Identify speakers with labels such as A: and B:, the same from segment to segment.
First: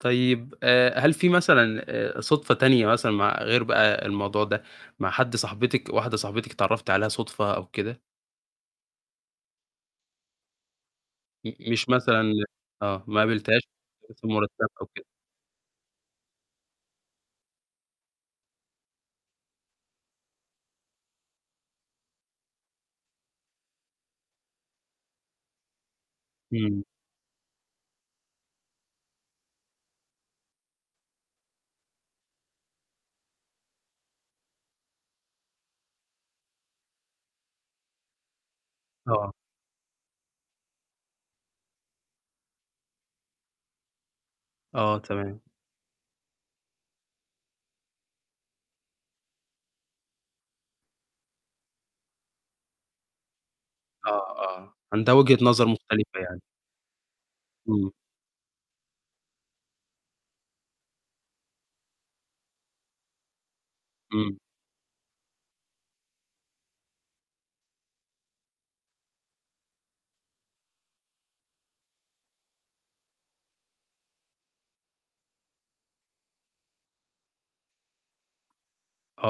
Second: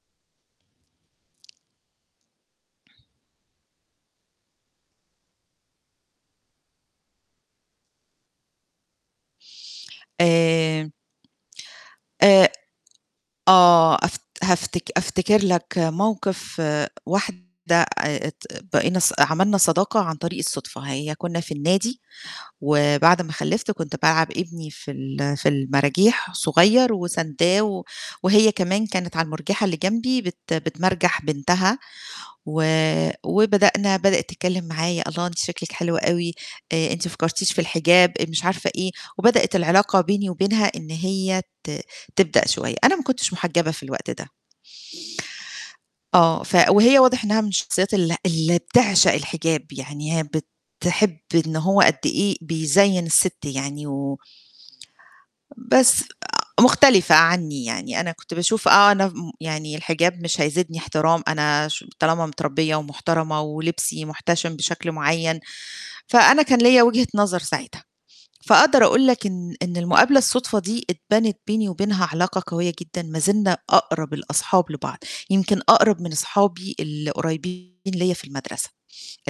A: طيب، آآ، هل في مثلًا آآ صُدفة تانية مثلًا مع غير بقى الموضوع ده مع حد صاحبتِك واحدة صاحبتِك اتعرّفتِ عليها صُدفة أو كده؟
B: آآ،
A: م مش مثلًا
B: آآ
A: آه، ما قابلتيهاش
B: آه، أف
A: [unintelligible]
B: هافتك
A: أو كده.
B: أفتكر لك موقِف واحدة آآ، ت بقينا ص عملنا صداقة عن طريق الصُدفة هي كنّا في النادي، وبعد ما خلفت كنت بالعّب ابني في ال في المراجيح
A: إمم.
B: صغير وسانداه، و وهي كمان كانت على المرجيحة اللي جنبي بت بتمرجح بنتها، و وبدأنا بدئِت تتكلم معايا، الله أنتِ شكلِك حلو أوي، آآ، أنتِ ما فكّرتيش في الحجاب؟ مش عارفة إيه،
A: آه.
B: وبدئِت العلاقة بيني وبينها إن هي ت تبدأ شوية، أنا ما كنتش محجبة في الوقت ده.
A: آه تمام.
B: آه، ف وهي واضح إنها من الشخصيات ال اللي بتعشق الحجاب، يعني هي بتحب إن هو قد إيه بيزيّن السِت يعني و
A: آه، آه، عندها وجهة نظر
B: بس
A: مختلفة يعني.
B: آآ، مختلفة عنّي
A: إمم.
B: يعني أنا كنت باشوف آه، أنا ف م يعني الحجاب مش هيزيدني احترام أنا ش طالما متربية ومحترمة ولبسي
A: إمم.
B: محتشم بشكل معيّن، فأنا كان ليّا وجهة نظر ساعتها، فأقدر أقول لك إن إن المقابلة الُصدفة دي اتبنت بيني وبينها علاقة قوية جدًا ما زلنا أقرب الأصحاب لبعض، يمكن أقرب من أصحابي اللي قريّبين ليّا في المدرسة،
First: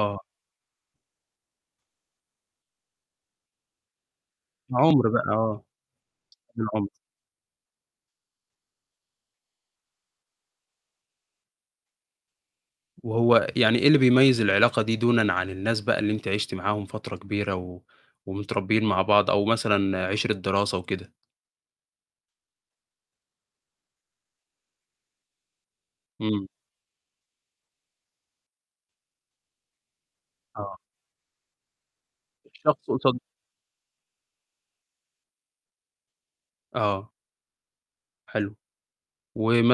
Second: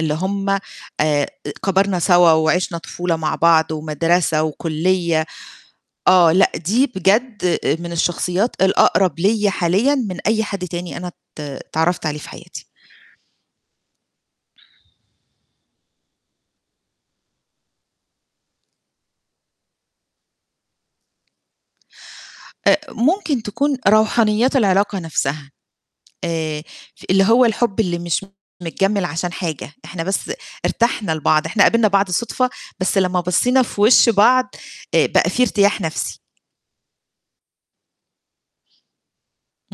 B: اللي هُم آآ كبرنا سوا وعِشنا طفولة مع بعض ومدرسة
A: عُمْر بقى
B: وكُليّة
A: آه،
B: آه، لأ دي
A: العُمْر.
B: بجد من الشخصيات الأقرب ليّا حاليّا من أي حد تاني أنا ات اتعرّفت عليه في حياتي.
A: وهو يعني إيه اللي بيميّز العلاقة دي دونًا عن الناس بقى اللي أنتِ عِشتِ معاهم فترة كبيرة، و ومتربين مع بعض أو مثلًا عِشرة دراسة وكده؟
B: أ ممكن تكون روحانيات العلاقة نَفْسها،
A: إمم.
B: آآ، اللي هو الحُب اللي مش متجمل عشان حاجة، إحنا بس
A: آه.
B: ارتحنا لبعض، إحنا قابلنا بعض صُدفة،
A: شخص
B: بس
A: قصا
B: لمّا بَصّينا في وش بعض آآ، بقى في ارتياح نَفْسي.
A: آه. حلو،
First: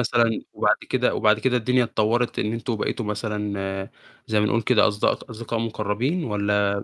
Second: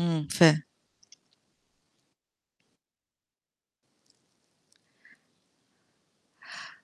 B: إمم، ف
A: وبعد كده وبعد كده الدنيا اتطوّرت إن أنتم بقيتوا مثلًا زي ما نقُول كده أصد أصدقاء مقرّبين والّا؟